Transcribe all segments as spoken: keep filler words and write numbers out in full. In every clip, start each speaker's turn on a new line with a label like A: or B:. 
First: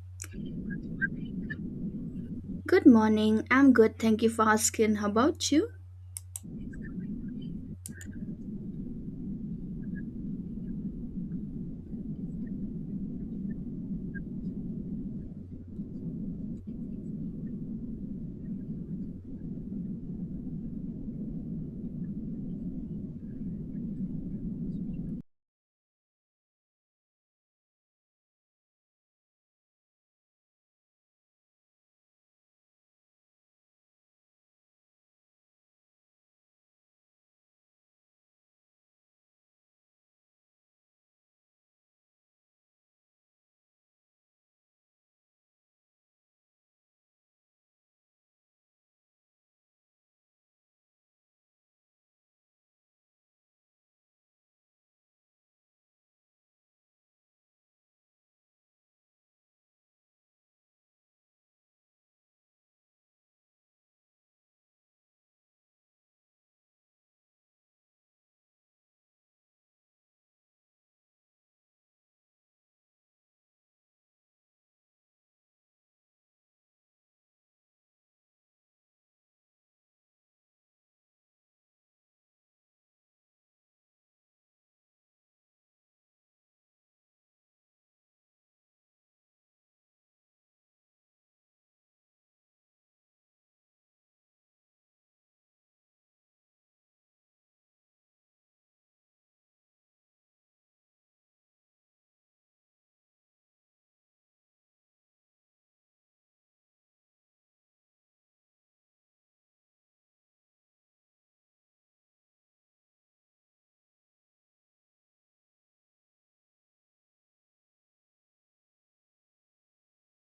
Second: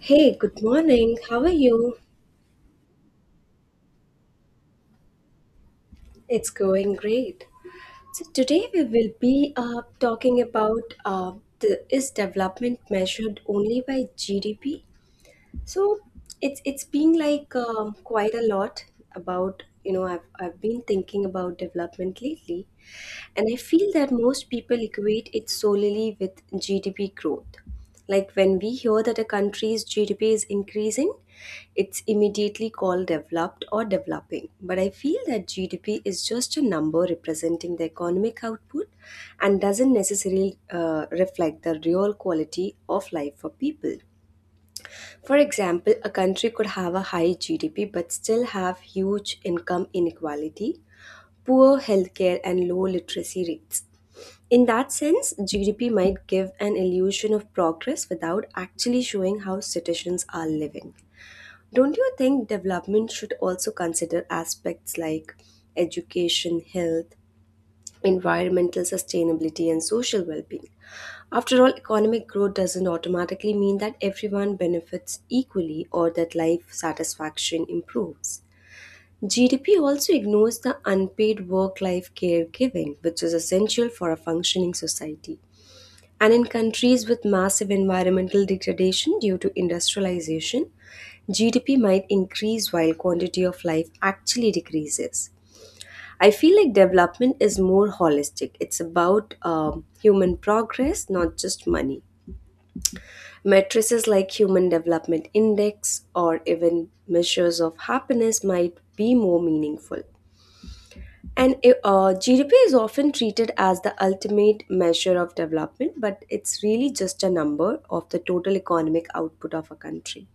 A: Hey, good morning. How are you?
B: Good morning. I'm good. Thank you for asking. How about you?
A: It's going great. So today we will be uh, talking about uh, the, is development measured only by G D P? So it's it's been like um, quite a lot about you know I've I've been thinking about development lately, and I feel that most people equate it solely with G D P growth. Like when we hear that a country's G D P is increasing, it's immediately called developed or developing. But I feel that G D P is just a number representing the economic output and doesn't necessarily uh, reflect the real quality of life for people. For example, a country could have a high G D P but still have huge income inequality, poor healthcare and low literacy rates. In that sense, G D P might give an illusion of progress without actually showing how citizens are living. Don't you think development should also consider aspects like education, health, environmental sustainability, and social well being? After all, economic growth doesn't automatically mean that everyone benefits equally or that life satisfaction improves. G D P also ignores the unpaid work life caregiving, which is essential for a functioning society. And in countries with massive environmental degradation due to industrialization, G D P might increase while quantity of life actually decreases. I feel like development is more holistic. It's about um, human progress, not just money. Matrices like Human Development Index or even measures of happiness might be more meaningful. And uh, G D P is often treated as the ultimate measure of development, but it's really just a number of the total economic output of a country.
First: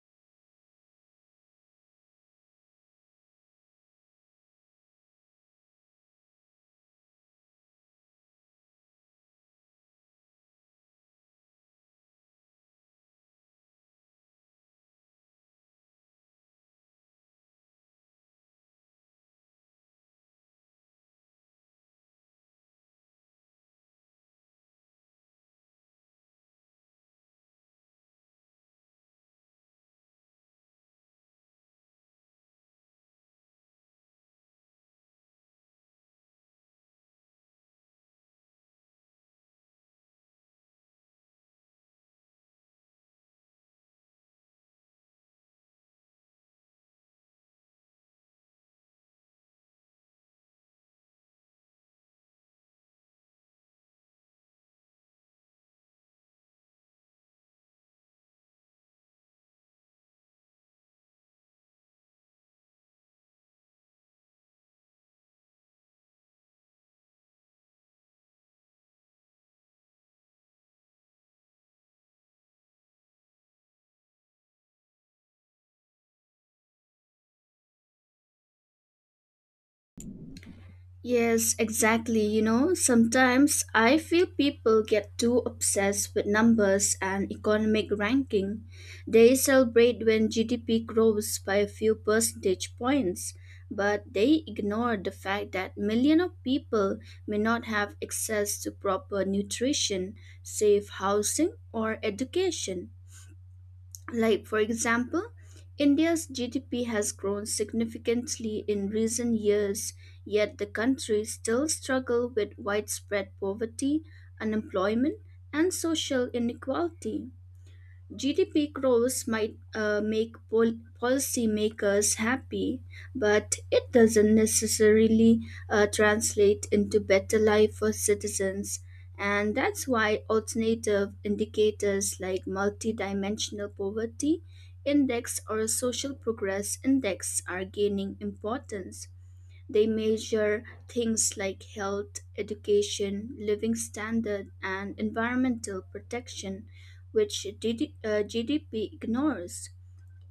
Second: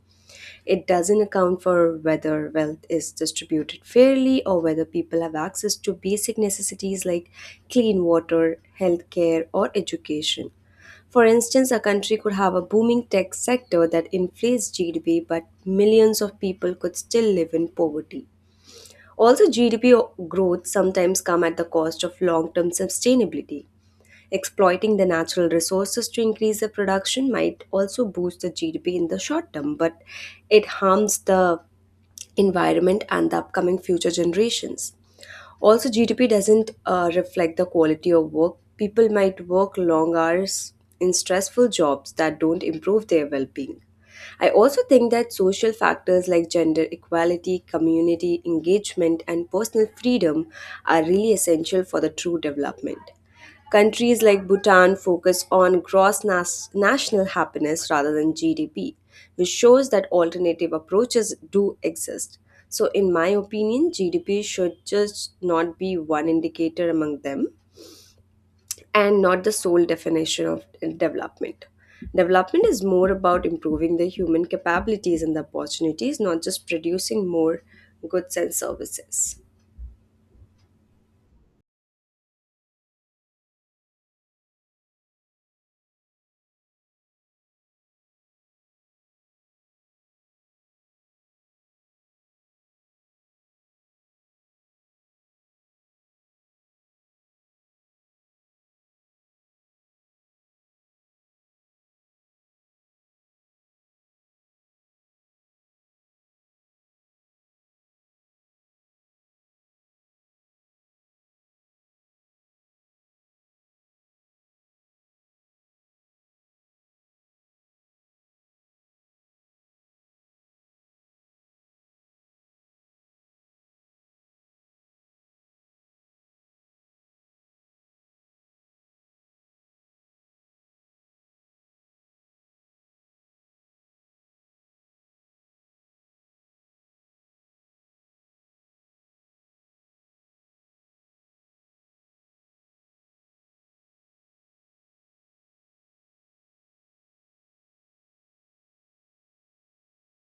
A: It doesn't account for whether wealth is distributed fairly or whether people have access to basic necessities like clean water, healthcare, or education. For instance, a country could have a booming tech sector that inflates G D P, but millions of people could still live in poverty. Also, G D P growth sometimes come at the cost of long-term sustainability. Exploiting the natural resources to increase the production might also boost the G D P in the short term, but it harms the environment and the upcoming future generations. Also, G D P doesn't uh, reflect the quality of work. People might work long hours in stressful jobs that don't improve their well being. I also think that social factors like gender equality, community engagement, and personal freedom are really essential for the true development. Countries like Bhutan focus on gross nas- national happiness rather than G D P, which shows that alternative approaches do exist. So, in my opinion, G D P should just not be one indicator among them and not the sole definition of development. Development is more about improving the human capabilities and the opportunities, not just producing more goods and services.
B: Yes, exactly. You know, sometimes I feel people get too obsessed with numbers and economic ranking. They celebrate when G D P grows by a few percentage points, but they ignore the fact that millions of people may not have access to proper nutrition, safe housing, or education. Like, for example, India's G D P has grown significantly in recent years, yet the country still struggles with widespread poverty, unemployment, and social inequality. G D P growth might uh, make pol- policymakers happy, but it doesn't necessarily uh, translate into better life for citizens. And that's why alternative indicators like multidimensional poverty index or social progress index are gaining importance. They measure things like health, education, living standard, and environmental protection, which DD, uh, G D P ignores.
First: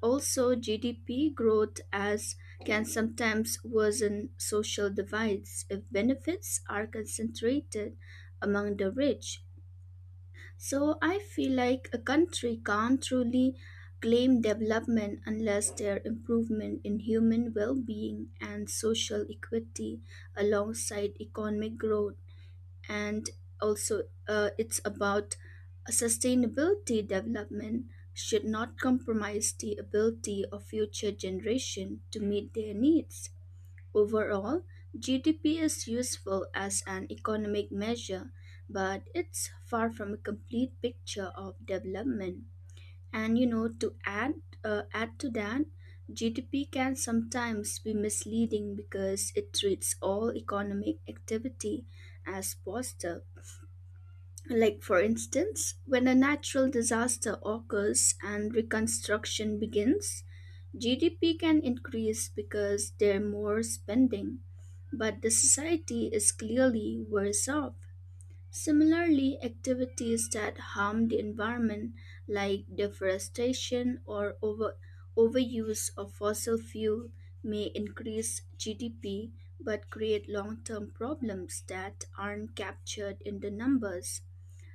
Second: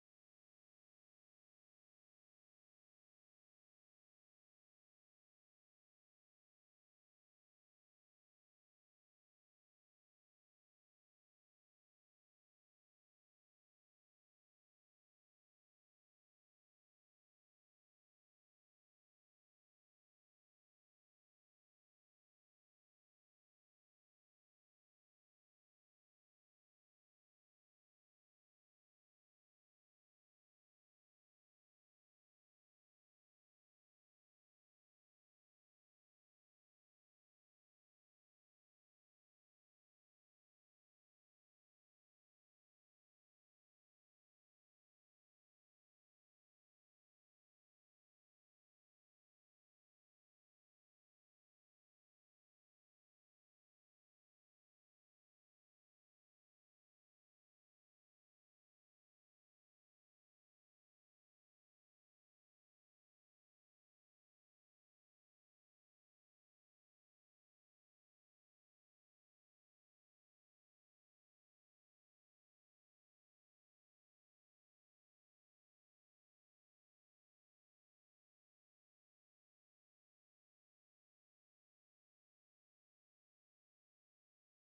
B: Also, G D P growth as can sometimes worsen social divides if benefits are concentrated among the rich. So I feel like a country can't truly claim development unless their improvement in human well-being and social equity alongside economic growth and also uh, it's about sustainability development should not compromise the ability of future generation to meet their needs. Overall, G D P is useful as an economic measure, but it's far from a complete picture of development. And you know, to add uh, add to that, G D P can sometimes be misleading because it treats all economic activity as positive. Like for instance, when a natural disaster occurs and reconstruction begins, G D P can increase because there are more spending, but the society is clearly worse off. Similarly, activities that harm the environment, like deforestation or over, overuse of fossil fuel, may increase G D P but create long term problems that aren't captured in the numbers.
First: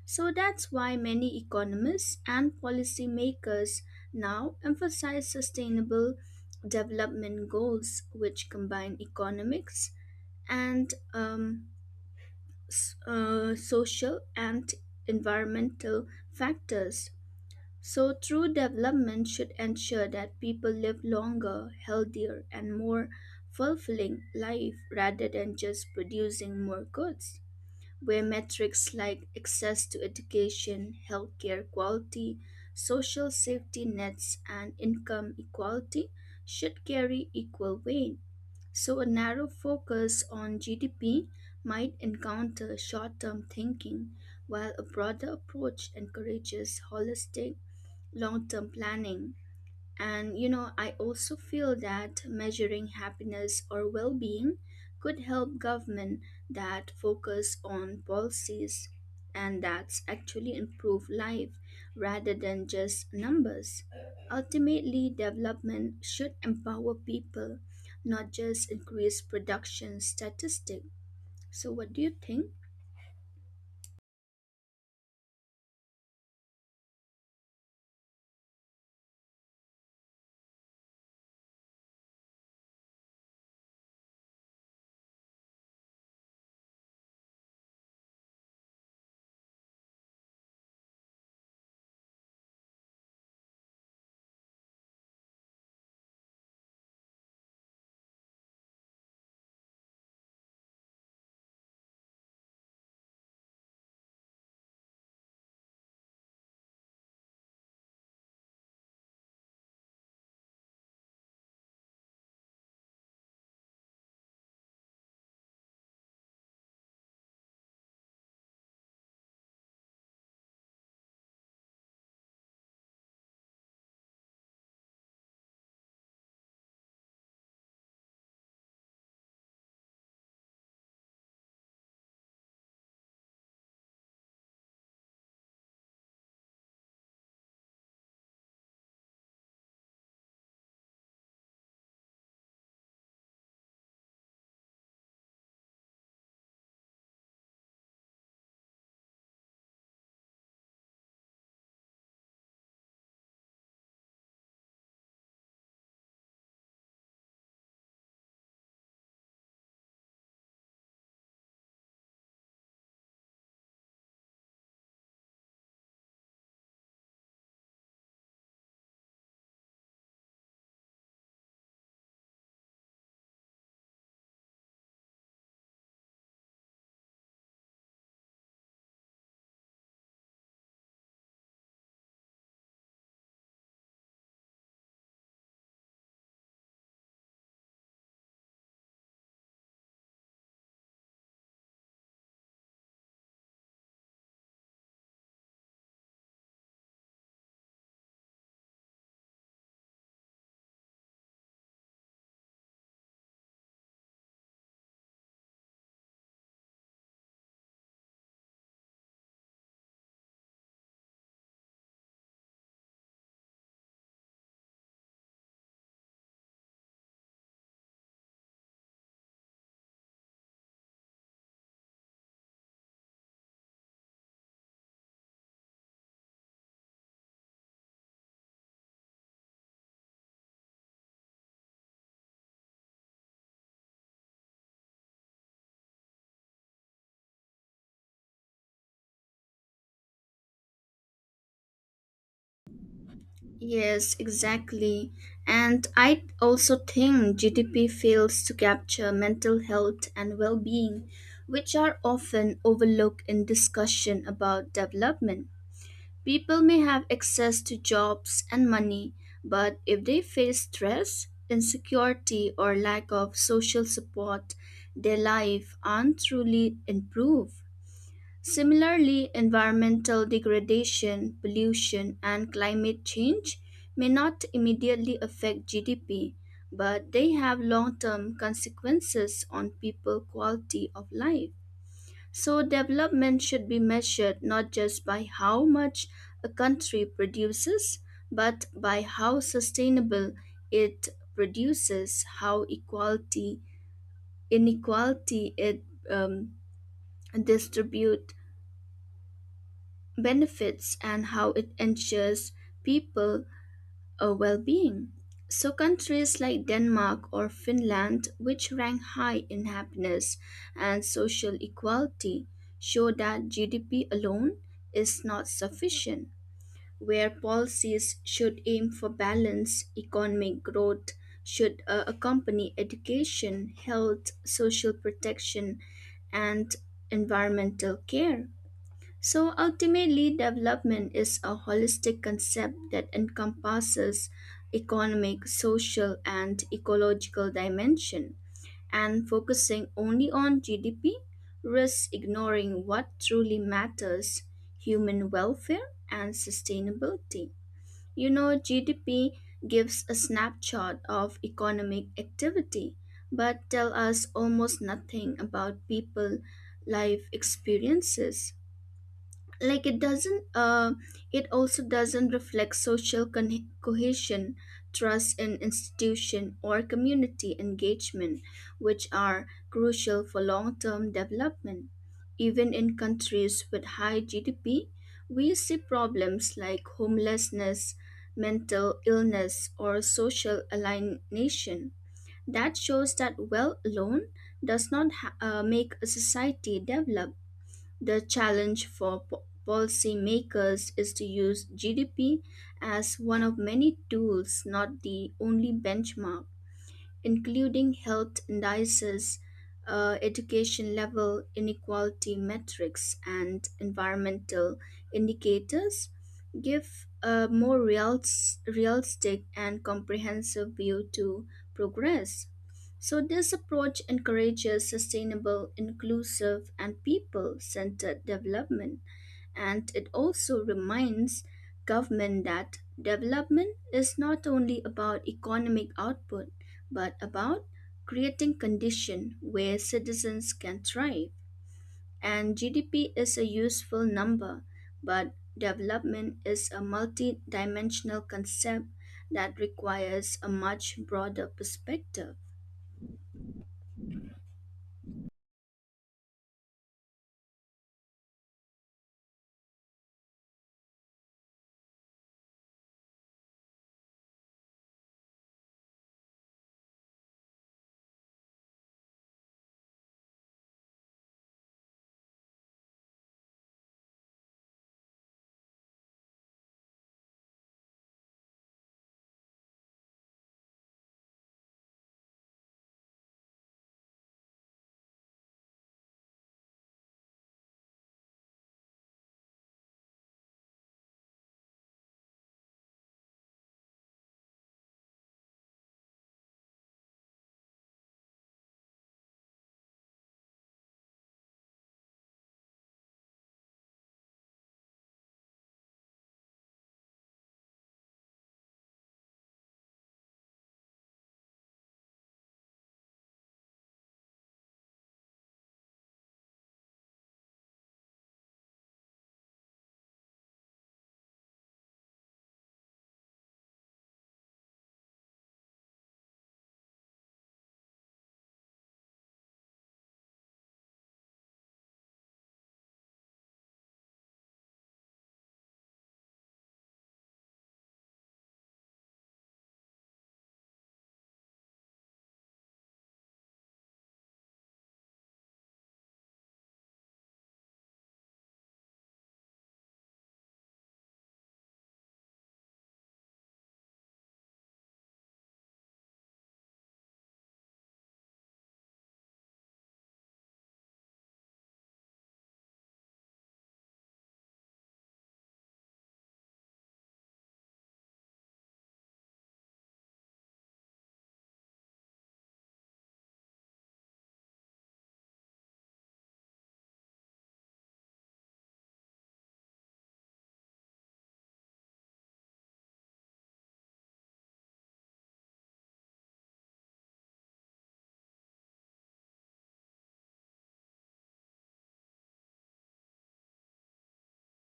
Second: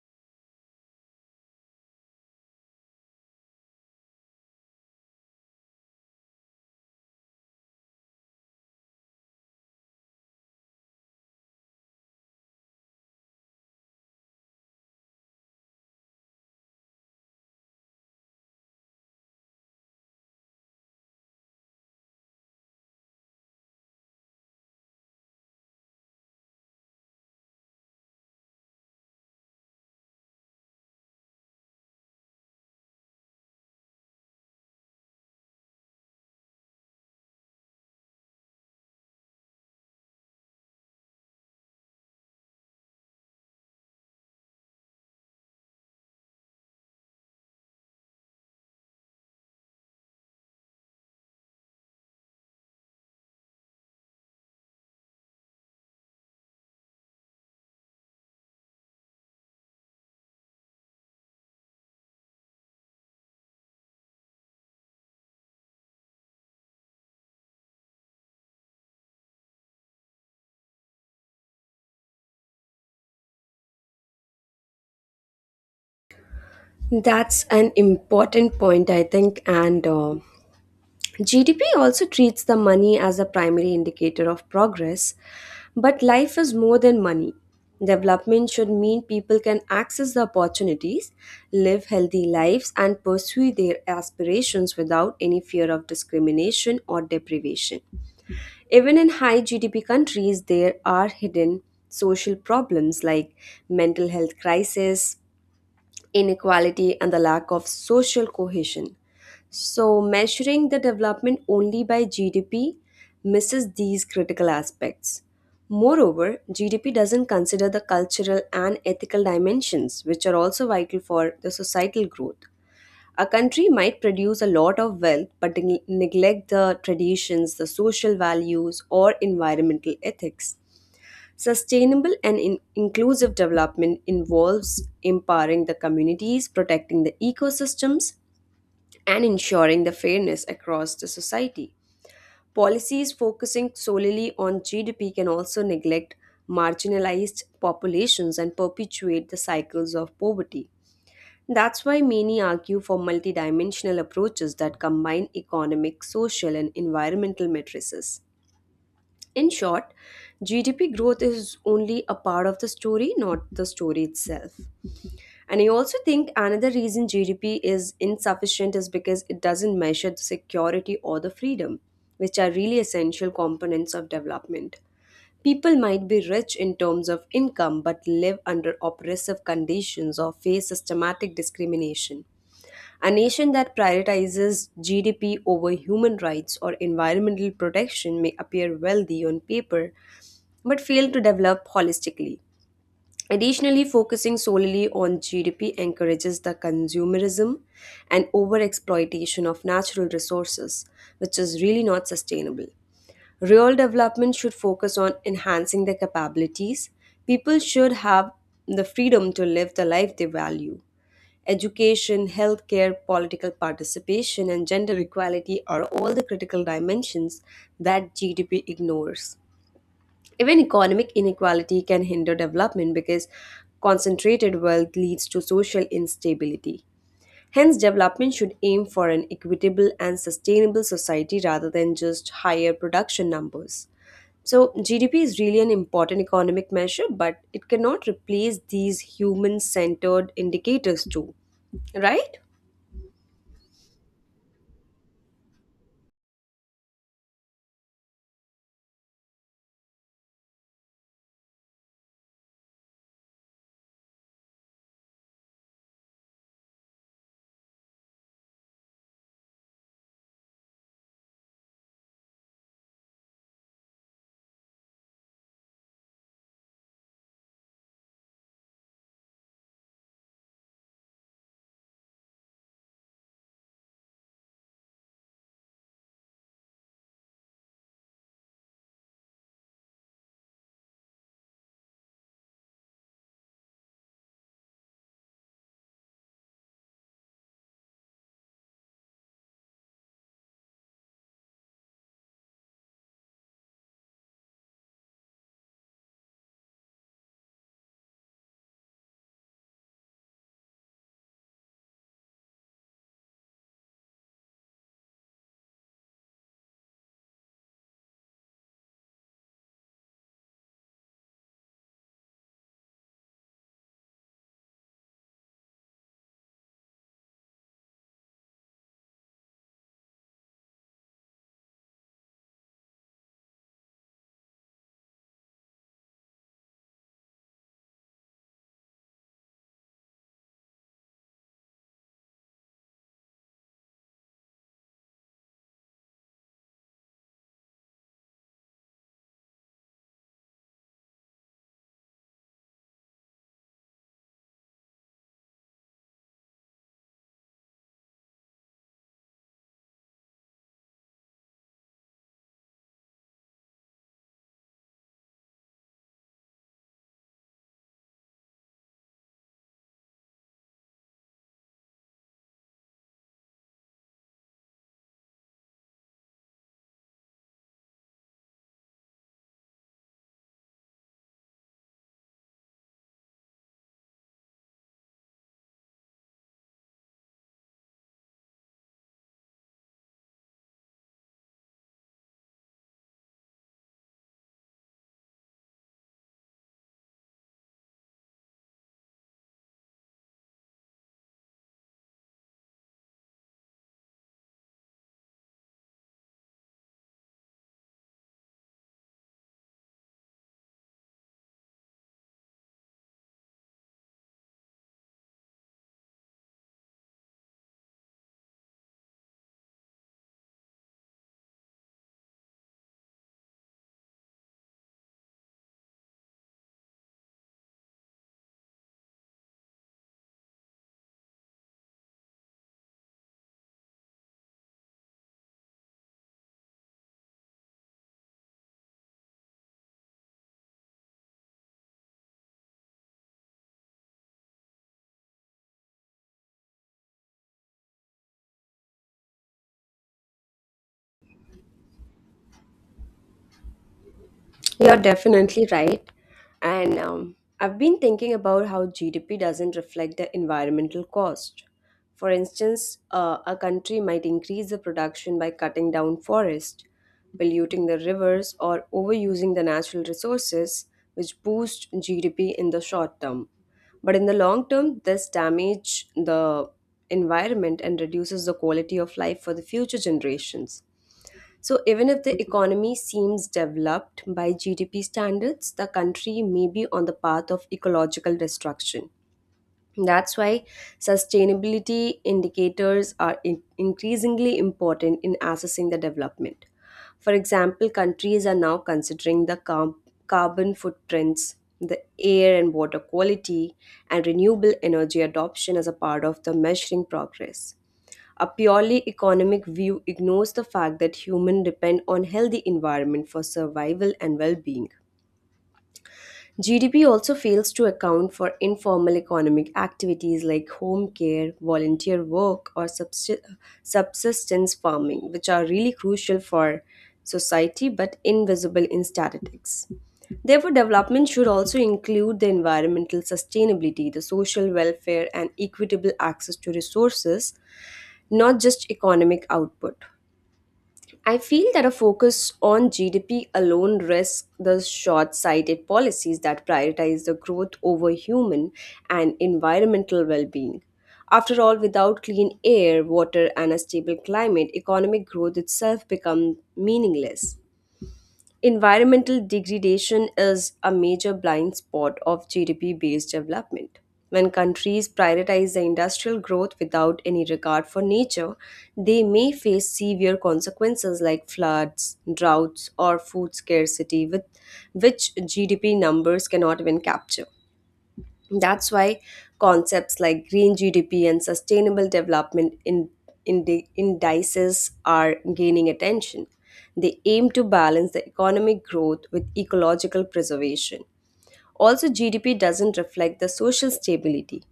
B: So that's why many economists and policymakers now emphasize sustainable development goals, which combine economics and um, s- uh, social and environmental factors. So, true development should ensure that people live longer, healthier, and more fulfilling life rather than just producing more goods, where metrics like access to education, healthcare quality, social safety nets, and income equality should carry equal weight. So, a narrow focus on G D P might encounter short term thinking, while a broader approach encourages holistic long term planning. And you know, I also feel that measuring happiness or well being could help government that focus on policies and that actually improve life rather than just numbers. Ultimately, development should empower people, not just increase production statistic. So what do you think?
A: That's an important point, I think, and uh, G D P also treats the money as a primary indicator of progress, but life is more than money. Development should mean people can access the opportunities, live healthy lives, and pursue their aspirations without any fear of discrimination or deprivation. Even in high G D P countries, there are hidden social problems like mental health crisis, inequality, and the lack of social cohesion. So, measuring the development only by G D P misses these critical aspects. Moreover, G D P doesn't consider the cultural and ethical dimensions, which are also vital for the societal growth. A country might produce a lot of wealth but neg- neglect the traditions, the social values, or environmental ethics. Sustainable and in- inclusive development involves empowering the communities, protecting the ecosystems, and ensuring the fairness across the society. Policies focusing solely on G D P can also neglect marginalized populations and perpetuate the cycles of poverty. That's why many argue for multidimensional approaches that combine economic, social, and environmental matrices. In short, G D P growth is only a part of the story, not the story itself. And I also think another reason G D P is insufficient is because it doesn't measure the security or the freedom, which are really essential components of development. People might be rich in terms of income but live under oppressive conditions or face systematic discrimination. A nation that prioritizes G D P over human rights or environmental protection may appear wealthy on paper but fail to develop holistically. Additionally, focusing solely on G D P encourages the consumerism and overexploitation of natural resources, which is really not sustainable. Real development should focus on enhancing their capabilities. People should have the freedom to live the life they value. Education, healthcare, political participation, and gender equality are all the critical dimensions that G D P ignores. Even economic inequality can hinder development because concentrated wealth leads to social instability. Hence, development should aim for an equitable and sustainable society rather than just higher production numbers. So, G D P is really an important economic measure, but it cannot replace these human centered indicators, too, right?
B: Yes, exactly. And I also think G D P fails to capture mental health and well being, which are often overlooked in discussion about development. People may have access to jobs and money, but if they face stress, insecurity, or lack of social support, their life aren't truly improved. Similarly, environmental degradation, pollution, and climate change may not immediately affect G D P, but they have long term consequences on people's quality of life. So, development should be measured not just by how much a country produces, but by how sustainable it produces, how equality, inequality it um, distributes benefits and how it ensures people a well-being. So countries like Denmark or Finland, which rank high in happiness and social equality, show that G D P alone is not sufficient. Where policies should aim for balance, economic growth should uh, accompany education, health, social protection, and environmental care. So ultimately, development is a holistic concept that encompasses economic, social, and ecological dimension. And focusing only on G D P risks ignoring what truly matters: human welfare and sustainability. You know, G D P gives a snapshot of economic activity but tell us almost nothing about people life experiences. Like it doesn't uh, it also doesn't reflect social con- cohesion, trust in institution, or community engagement, which are crucial for long-term development. Even in countries with high G D P we see problems like homelessness, mental illness, or social alienation, that shows that wealth alone does not ha- uh, make a society develop. The challenge for po- policymakers is to use G D P as one of many tools, not the only benchmark, including health indices, uh, education level, inequality metrics, and environmental indicators, give a more real, realistic and comprehensive view to progress. So, this approach encourages sustainable, inclusive, and people centered development, and it also reminds government that development is not only about economic output but about creating condition where citizens can thrive. And G D P is a useful number, but development is a multi-dimensional concept that requires a much broader perspective.
A: You're definitely right. And um, I've been thinking about how G D P doesn't reflect the environmental cost. For instance, uh, a country might increase the production by cutting down forests, polluting the rivers, or overusing the natural resources, which boost G D P in the short term. But in the long term, this damage the environment and reduces the quality of life for the future generations. So, even if the economy seems developed by G D P standards, the country may be on the path of ecological destruction. That's why sustainability indicators are in- increasingly important in assessing the development. For example, countries are now considering the car- carbon footprints, the air and water quality, and renewable energy adoption as a part of the measuring progress. A purely economic view ignores the fact that humans depend on healthy environment for survival and well-being. G D P also fails to account for informal economic activities like home care, volunteer work, or subsi- subsistence farming, which are really crucial for society but invisible in statistics. Therefore, development should also include the environmental sustainability, the social welfare, and equitable access to resources, not just economic output. I feel that a focus on G D P alone risks the short sighted policies that prioritize the growth over human and environmental well being. After all, without clean air, water, and a stable climate, economic growth itself becomes meaningless. Environmental degradation is a major blind spot of G D P based development. When countries prioritize the industrial growth without any regard for nature, they may face severe consequences like floods, droughts, or food scarcity, with which G D P numbers cannot even capture. That's why concepts like green G D P and sustainable development in, indi- indices are gaining attention. They aim to balance the economic growth with ecological preservation. Also, G D P doesn't reflect the social stability.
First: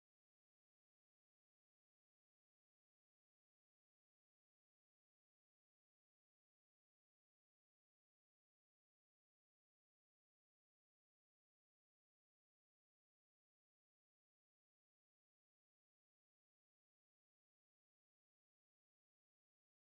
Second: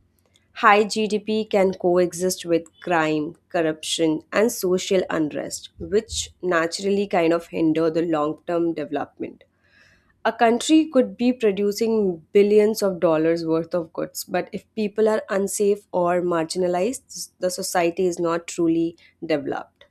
A: High G D P can coexist with crime, corruption, and social unrest, which naturally kind of hinder the long term development. A country could be producing billions of dollars worth of goods, but if people are unsafe or marginalized, the society is not truly developed.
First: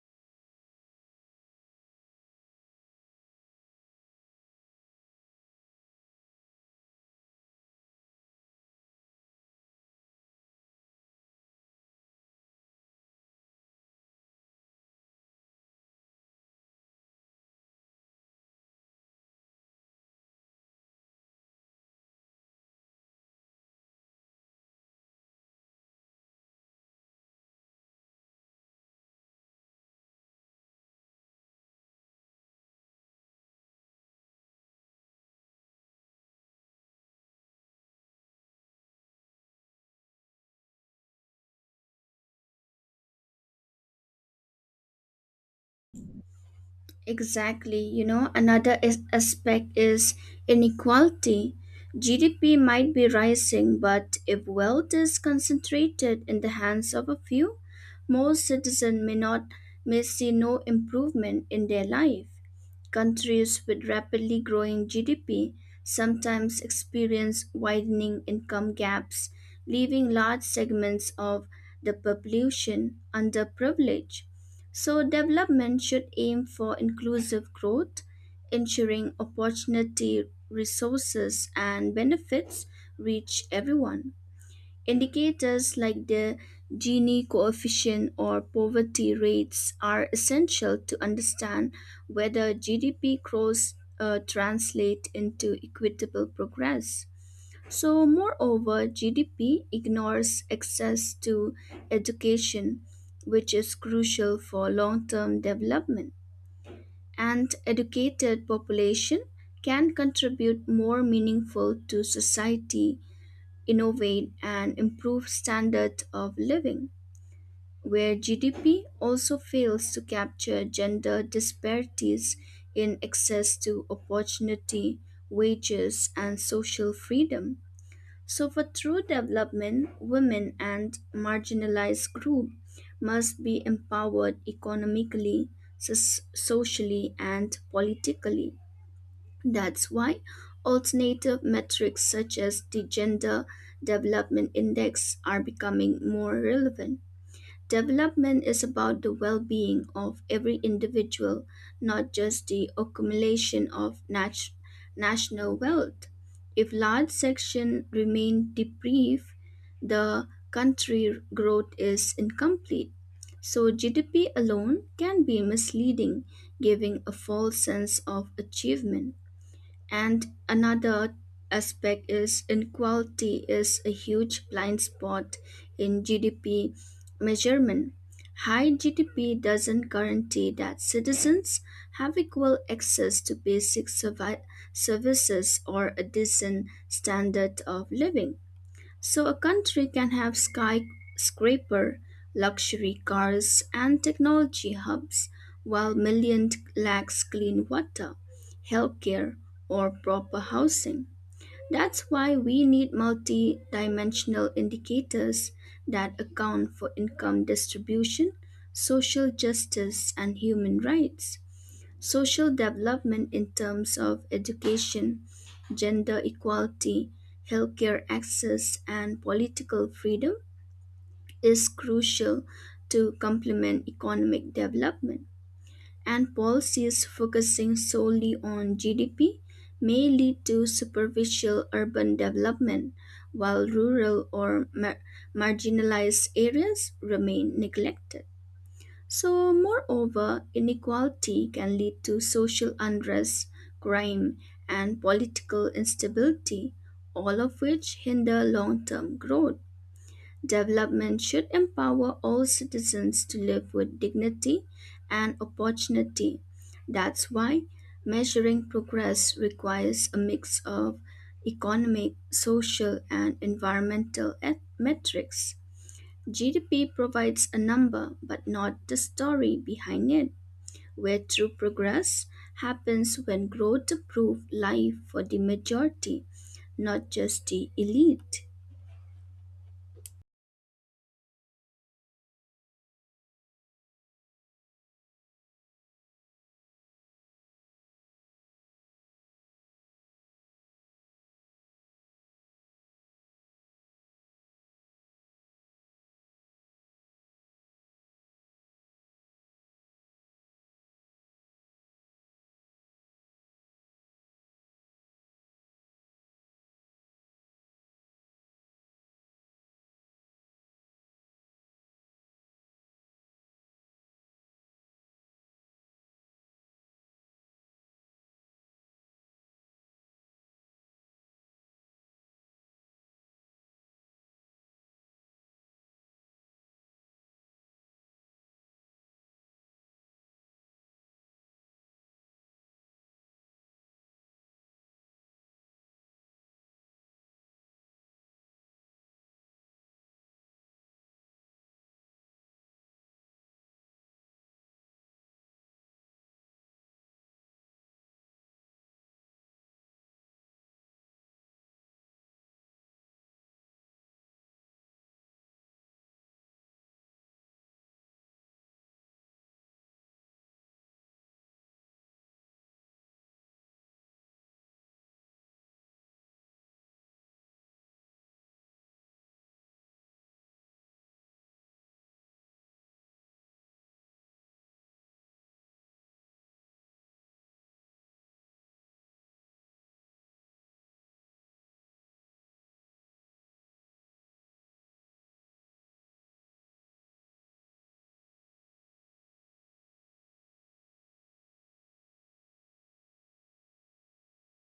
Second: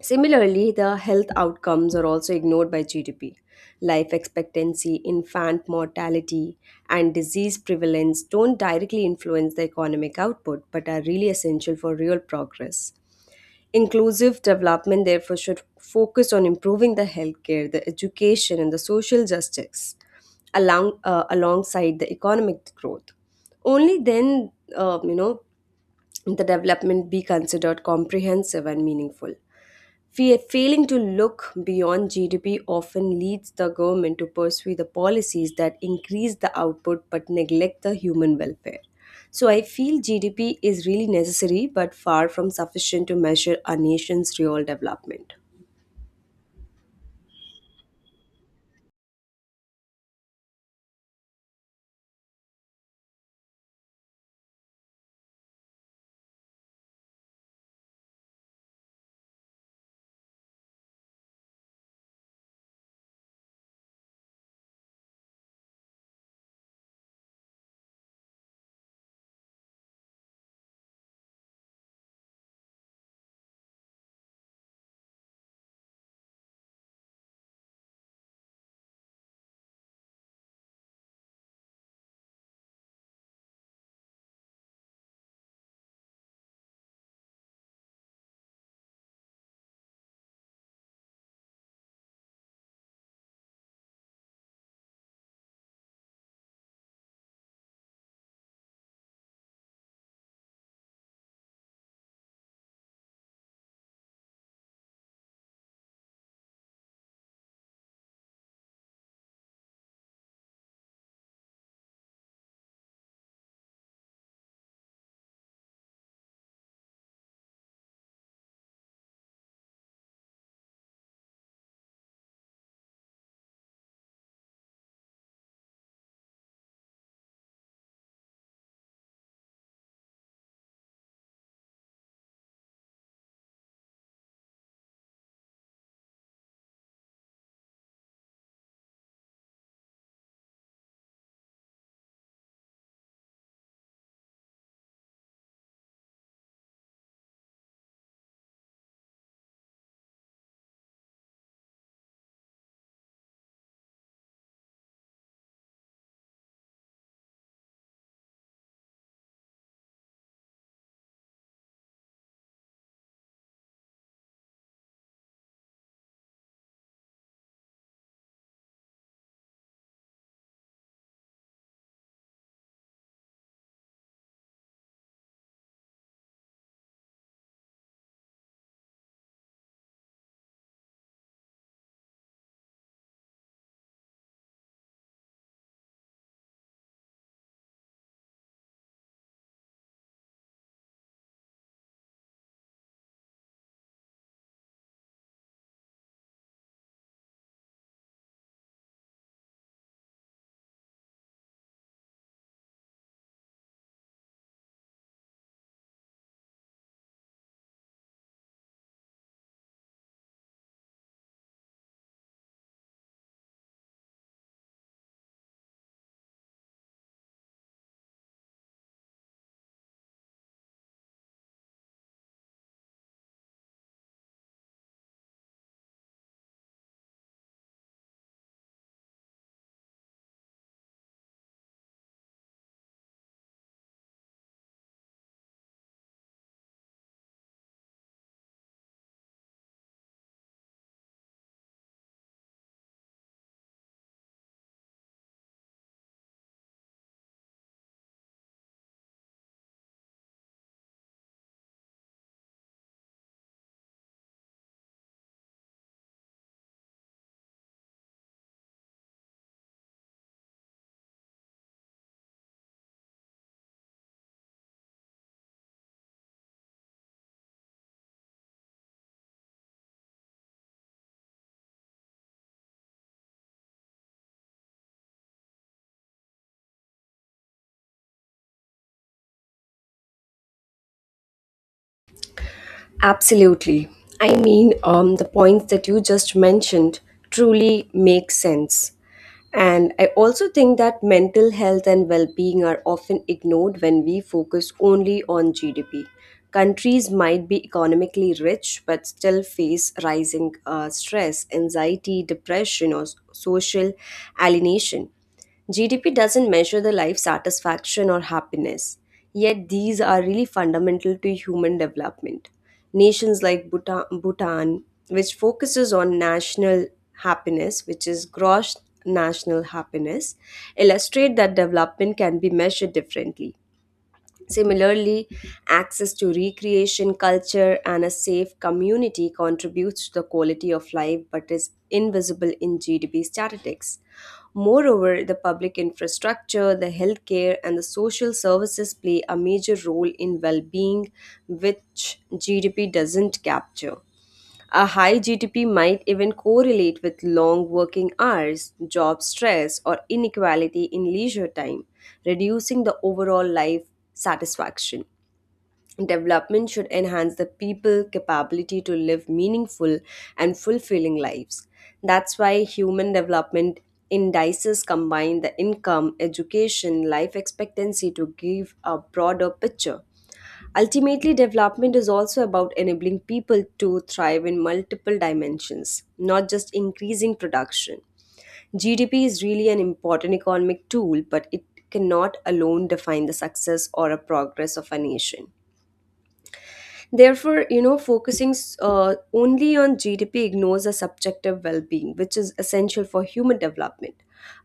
A: Similarly, the health outcomes are also ignored by G D P. Life expectancy, infant mortality, and disease prevalence don't directly influence the economic output but are really essential for real progress. Inclusive development, therefore, should focus on improving the healthcare, the education, and the social justice along, uh, alongside the economic growth. Only then, uh, you know, the development be considered comprehensive and meaningful. Fa- Failing to look beyond G D P often leads the government to pursue the policies that increase the output but neglect the human welfare. So I feel G D P is really necessary but far from sufficient to measure a nation's real development.
B: Exactly. You know, another is aspect is inequality. G D P might be rising, but if wealth is concentrated in the hands of a few, most citizens may not may see no improvement in their life. Countries with rapidly growing G D P sometimes experience widening income gaps, leaving large segments of the population underprivileged. So, development should aim for inclusive growth, ensuring opportunity, resources, and benefits reach everyone. Indicators like the Gini coefficient or poverty rates are essential to understand whether G D P growth uh, translate into equitable progress. So, moreover, G D P ignores access to education, which is crucial for long term development. And educated population can contribute more meaningful to society, innovate, and improve standards of living, where G D P also fails to capture gender disparities in access to opportunity, wages, and social freedom. So, for true development, women and marginalized groups must be empowered economically, sus- socially, and politically. That's why alternative metrics such as the Gender Development Index are becoming more relevant. Development is about the well being of every individual, not just the accumulation of nat- national wealth. If large sections remain deprived, the country growth is incomplete. So, G D P alone can be misleading, giving a false sense of achievement. And another aspect is inequality is a huge blind spot in G D P measurement. High G D P doesn't guarantee that citizens have equal access to basic servi- services or a decent standard of living. So a country can have skyscraper, luxury cars, and technology hubs, while millions lacks clean water, healthcare, or proper housing. That's why we need multi dimensional indicators that account for income distribution, social justice, and human rights. Social development in terms of education, gender equality, healthcare access, and political freedom is crucial to complement economic development, and policies focusing solely on G D P may lead to superficial urban development, while rural or mar- marginalized areas remain neglected. So, moreover, inequality can lead to social unrest, crime, and political instability, all of which hinder long term growth. Development should empower all citizens to live with dignity and opportunity. That's why measuring progress requires a mix of economic, social, and environmental et- metrics. G D P provides a number, but not the story behind it. Where true progress happens when growth improves life for the majority, not just the elite.
A: Absolutely. I mean, um, the points that you just mentioned truly make sense. And I also think that mental health and well being are often ignored when we focus only on G D P. Countries might be economically rich but still face rising uh, stress, anxiety, depression, or s- social alienation. G D P doesn't measure the life satisfaction or happiness, yet, these are really fundamental to human development. Nations like Bhutan, Bhutan, which focuses on national happiness, which is gross national happiness, illustrate that development can be measured differently. Similarly, access to recreation, culture, and a safe community contributes to the quality of life but is invisible in G D P statistics. Moreover, the public infrastructure, the healthcare, and the social services play a major role in well being, which G D P doesn't capture. A high G D P might even correlate with long working hours, job stress, or inequality in leisure time, reducing the overall life satisfaction. Development should enhance the people's capability to live meaningful and fulfilling lives. That's why human development indices combine the income, education, life expectancy to give a broader picture. Ultimately, development is also about enabling people to thrive in multiple dimensions, not just increasing production. G D P is really an important economic tool, but it cannot alone define the success or a progress of a nation. Therefore, you know, focusing uh, only on G D P ignores a subjective well being, which is essential for human development.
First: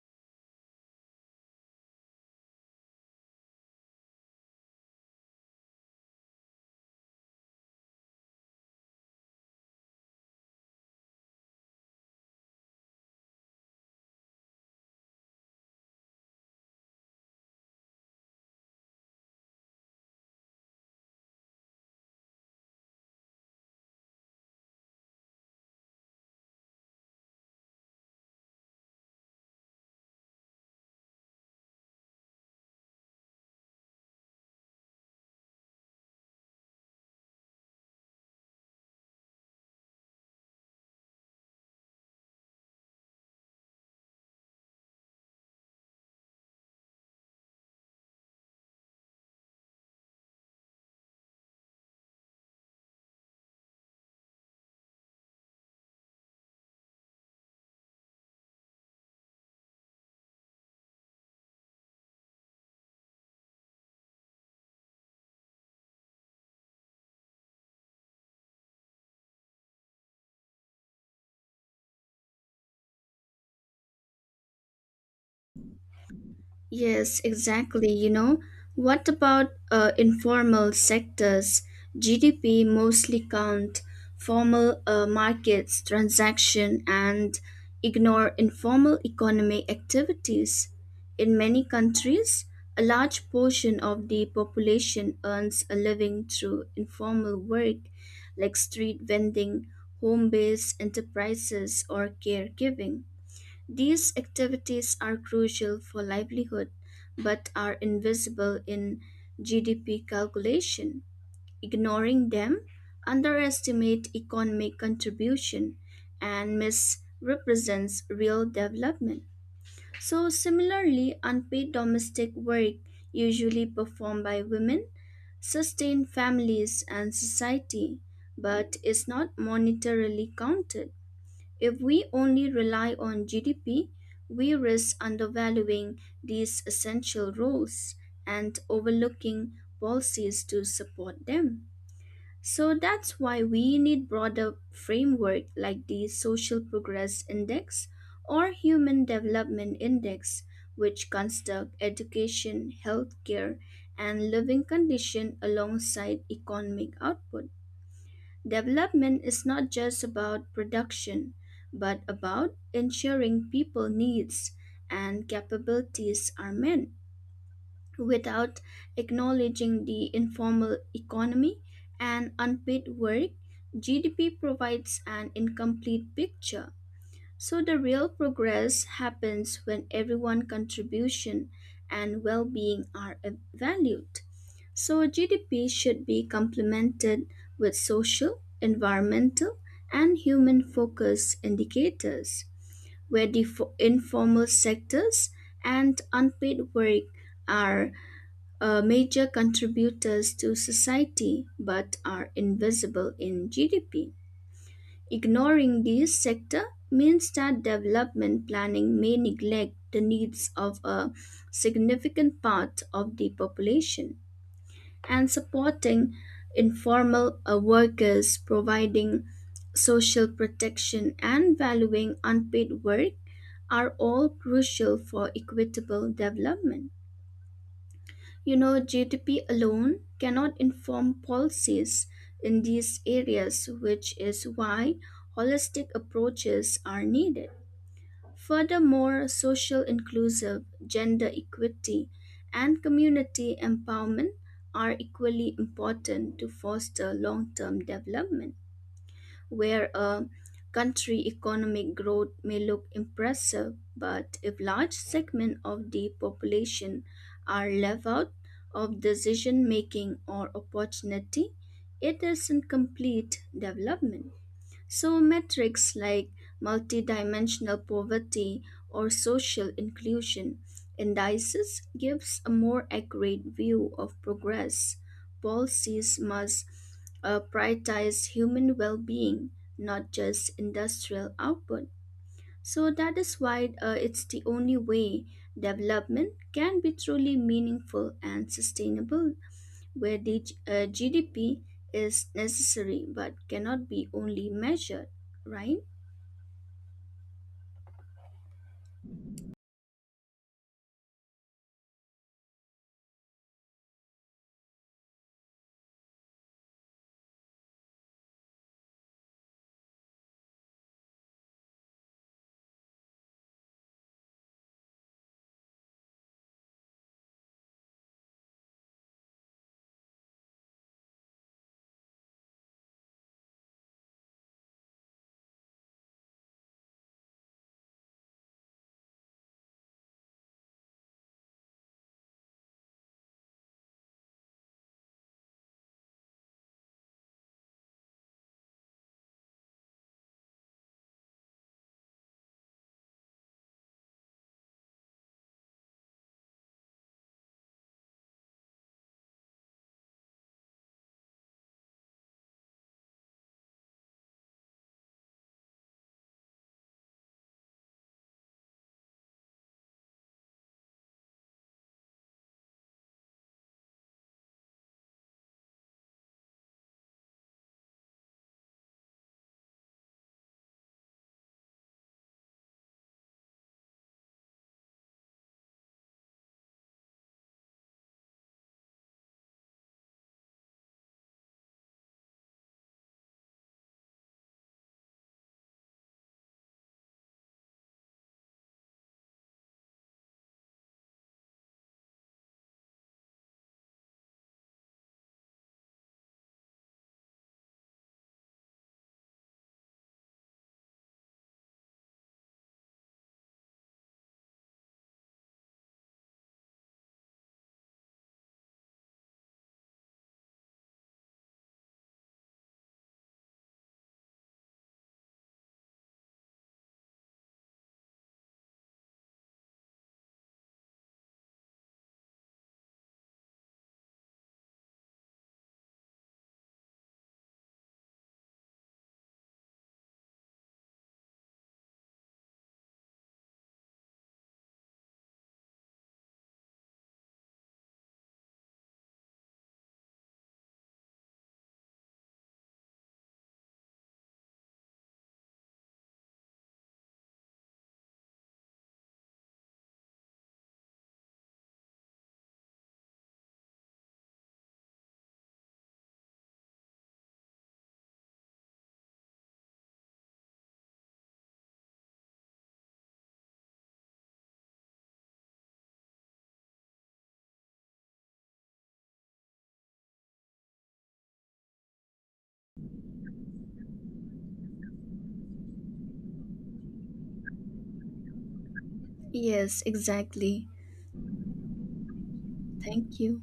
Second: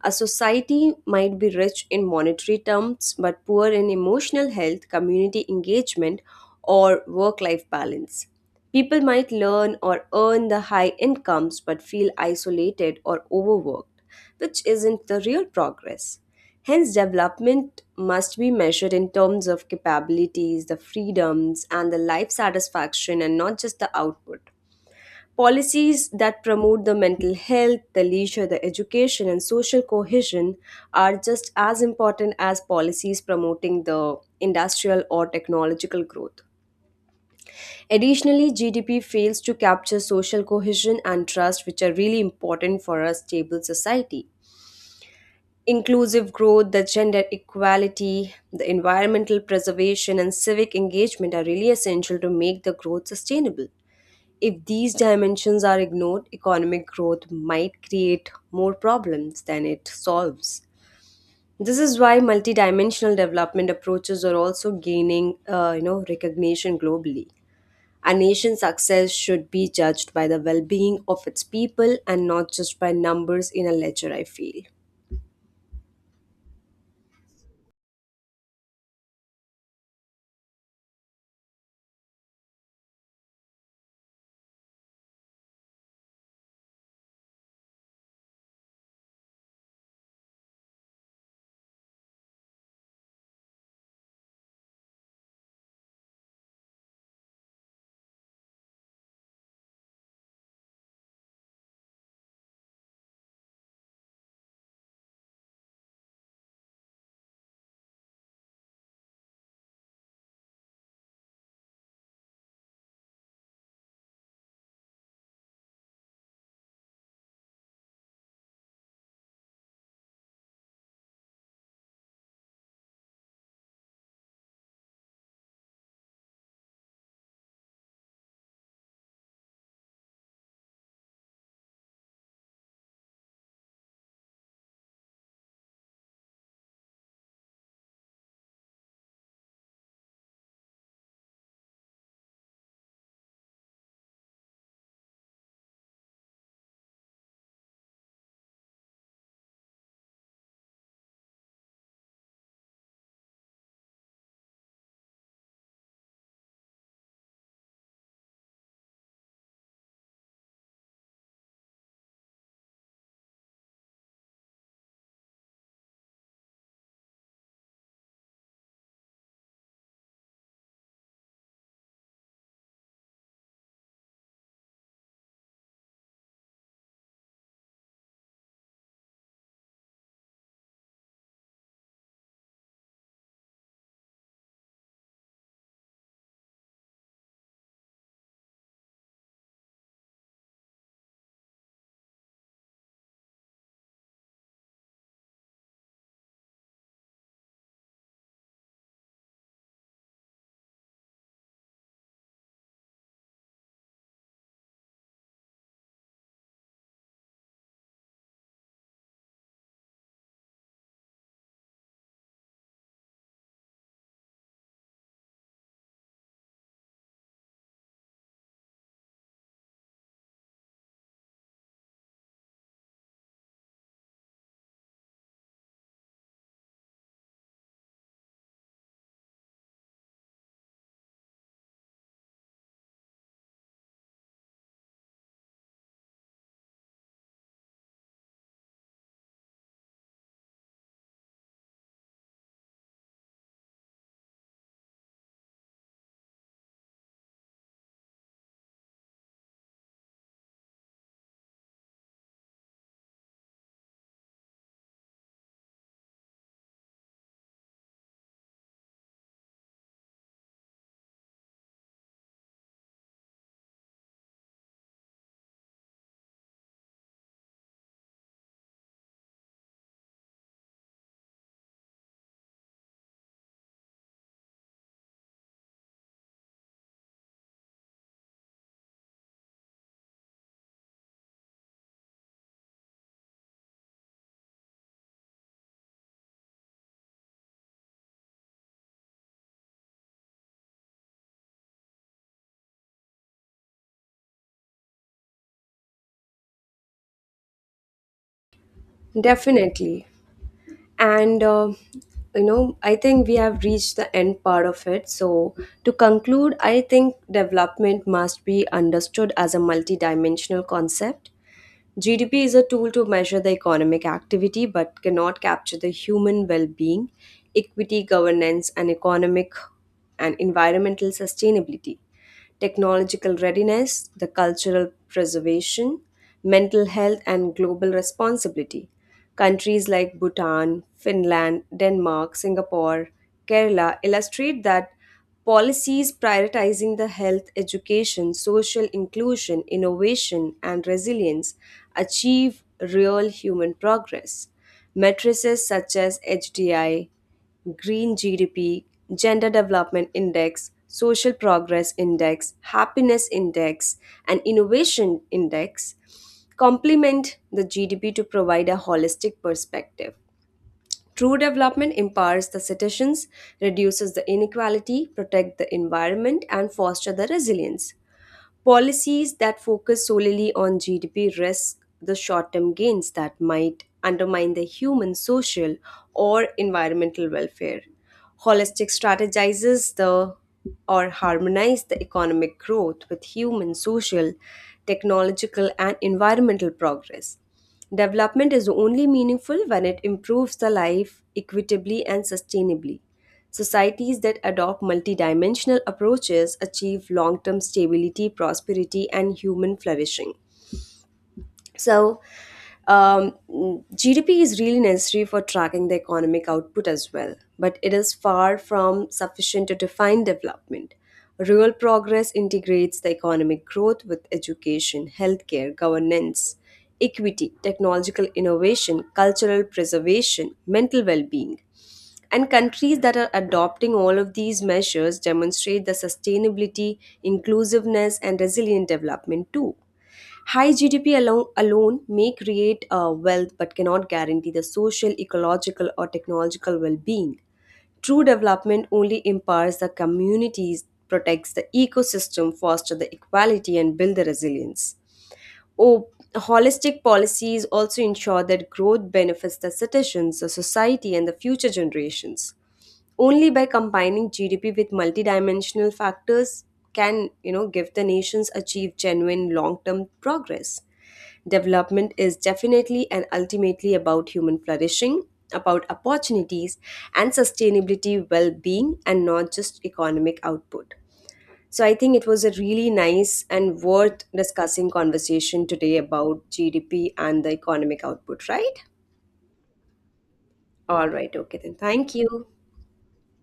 A: A society might be rich in monetary terms but poor in emotional health, community engagement, or work life balance. People might learn or earn the high incomes but feel isolated or overworked, which isn't the real progress. Hence, development must be measured in terms of capabilities, the freedoms, and the life satisfaction, and not just the output. Policies that promote the mental health, the leisure, the education, and social cohesion are just as important as policies promoting the industrial or technological growth. Additionally, G D P fails to capture social cohesion and trust, which are really important for a stable society. Inclusive growth, the gender equality, the environmental preservation, and civic engagement are really essential to make the growth sustainable. If these dimensions are ignored, economic growth might create more problems than it solves. This is why multidimensional development approaches are also gaining, uh, you know, recognition globally. A nation's success should be judged by the well-being of its people and not just by numbers in a ledger, I feel.
B: Yes, exactly. You know, what about uh, informal sectors? G D P mostly count formal uh, markets, transaction, and ignore informal economic activities. In many countries, a large portion of the population earns a living through informal work like street vending, home-based enterprises, or caregiving. These activities are crucial for livelihood but are invisible in G D P calculation. Ignoring them underestimate economic contribution and misrepresents real development. So similarly, unpaid domestic work usually performed by women sustain families and society but is not monetarily counted. If we only rely on G D P, we risk undervaluing these essential roles and overlooking policies to support them. So that's why we need broader framework like the Social Progress Index or Human Development Index, which construct education, healthcare, and living condition alongside economic output. Development is not just about production, but about ensuring people needs and capabilities are met without acknowledging the informal economy and unpaid work. G D P provides an incomplete picture so the real progress happens when everyone contribution and well-being are ev- valued. So G D P should be complemented with social, environmental, and human focus indicators where the fo- informal sectors and unpaid work are uh, major contributors to society but are invisible in G D P. Ignoring this sector means that development planning may neglect the needs of a significant part of the population, and supporting informal uh, workers, providing social protection, and valuing unpaid work are all crucial for equitable development. You know, G D P alone cannot inform policies in these areas, which is why holistic approaches are needed. Furthermore, social inclusive, gender equity, and community empowerment are equally important to foster long term development, where a country economic growth may look impressive, but if large segments of the population are left out of decision making or opportunity, it isn't complete development. So, metrics like multidimensional poverty or social inclusion indices gives a more accurate view of progress. Policies must uh, prioritize human well-being, not just industrial output. So that is why uh, it's the only way development can be truly meaningful and sustainable, where the uh, G D P is necessary but cannot be only measured, right?
A: Definitely. And uh, you know, I think we have reached the end part of it. So, to conclude, I think development must be understood as a multidimensional concept. G D P is a tool to measure the economic activity but cannot capture the human well being, equity, governance, and economic and environmental sustainability, technological readiness, the cultural preservation, mental health, and global responsibility. Countries like Bhutan, Finland, Denmark, Singapore, Kerala illustrate that policies prioritizing the health, education, social inclusion, innovation, and resilience achieve real human progress. Matrices such as H D I, green G D P, gender development index, social progress index, happiness index, and innovation index complement the G D P to provide a holistic perspective. True development empowers the citizens, reduces the inequality, protects the environment and fosters the resilience. Policies that focus solely on G D P risk the short term gains that might undermine the human, social, or environmental welfare. Holistic strategizes the or harmonize the economic growth with human, social, technological, and environmental progress. Development is only meaningful when it improves the life equitably and sustainably. Societies that adopt multidimensional approaches achieve long term stability, prosperity, and human flourishing. So, um, G D P is really necessary for tracking the economic output as well, but it is far from sufficient to define development. Rural progress integrates the economic growth with education, healthcare, governance, equity, technological innovation, cultural preservation, mental well being. And countries that are adopting all of these measures demonstrate the sustainability, inclusiveness, and resilient development too. High G D P alone, alone may create uh, wealth but cannot guarantee the social, ecological, or technological well being. True development only empowers the communities, protects the ecosystem, fosters the equality, and builds the resilience. Oh, holistic policies also ensure that growth benefits the citizens, the society, and the future generations. Only by combining G D P with multidimensional factors can you know give the nations achieve genuine long-term progress. Development is definitely and ultimately about human flourishing, about opportunities and sustainability well-being and not just economic output. So I think it was a really nice and worth discussing conversation today about G D P and the economic output, right?
B: Yes, exactly.
A: All right, okay then. Thank you.
B: Thank you.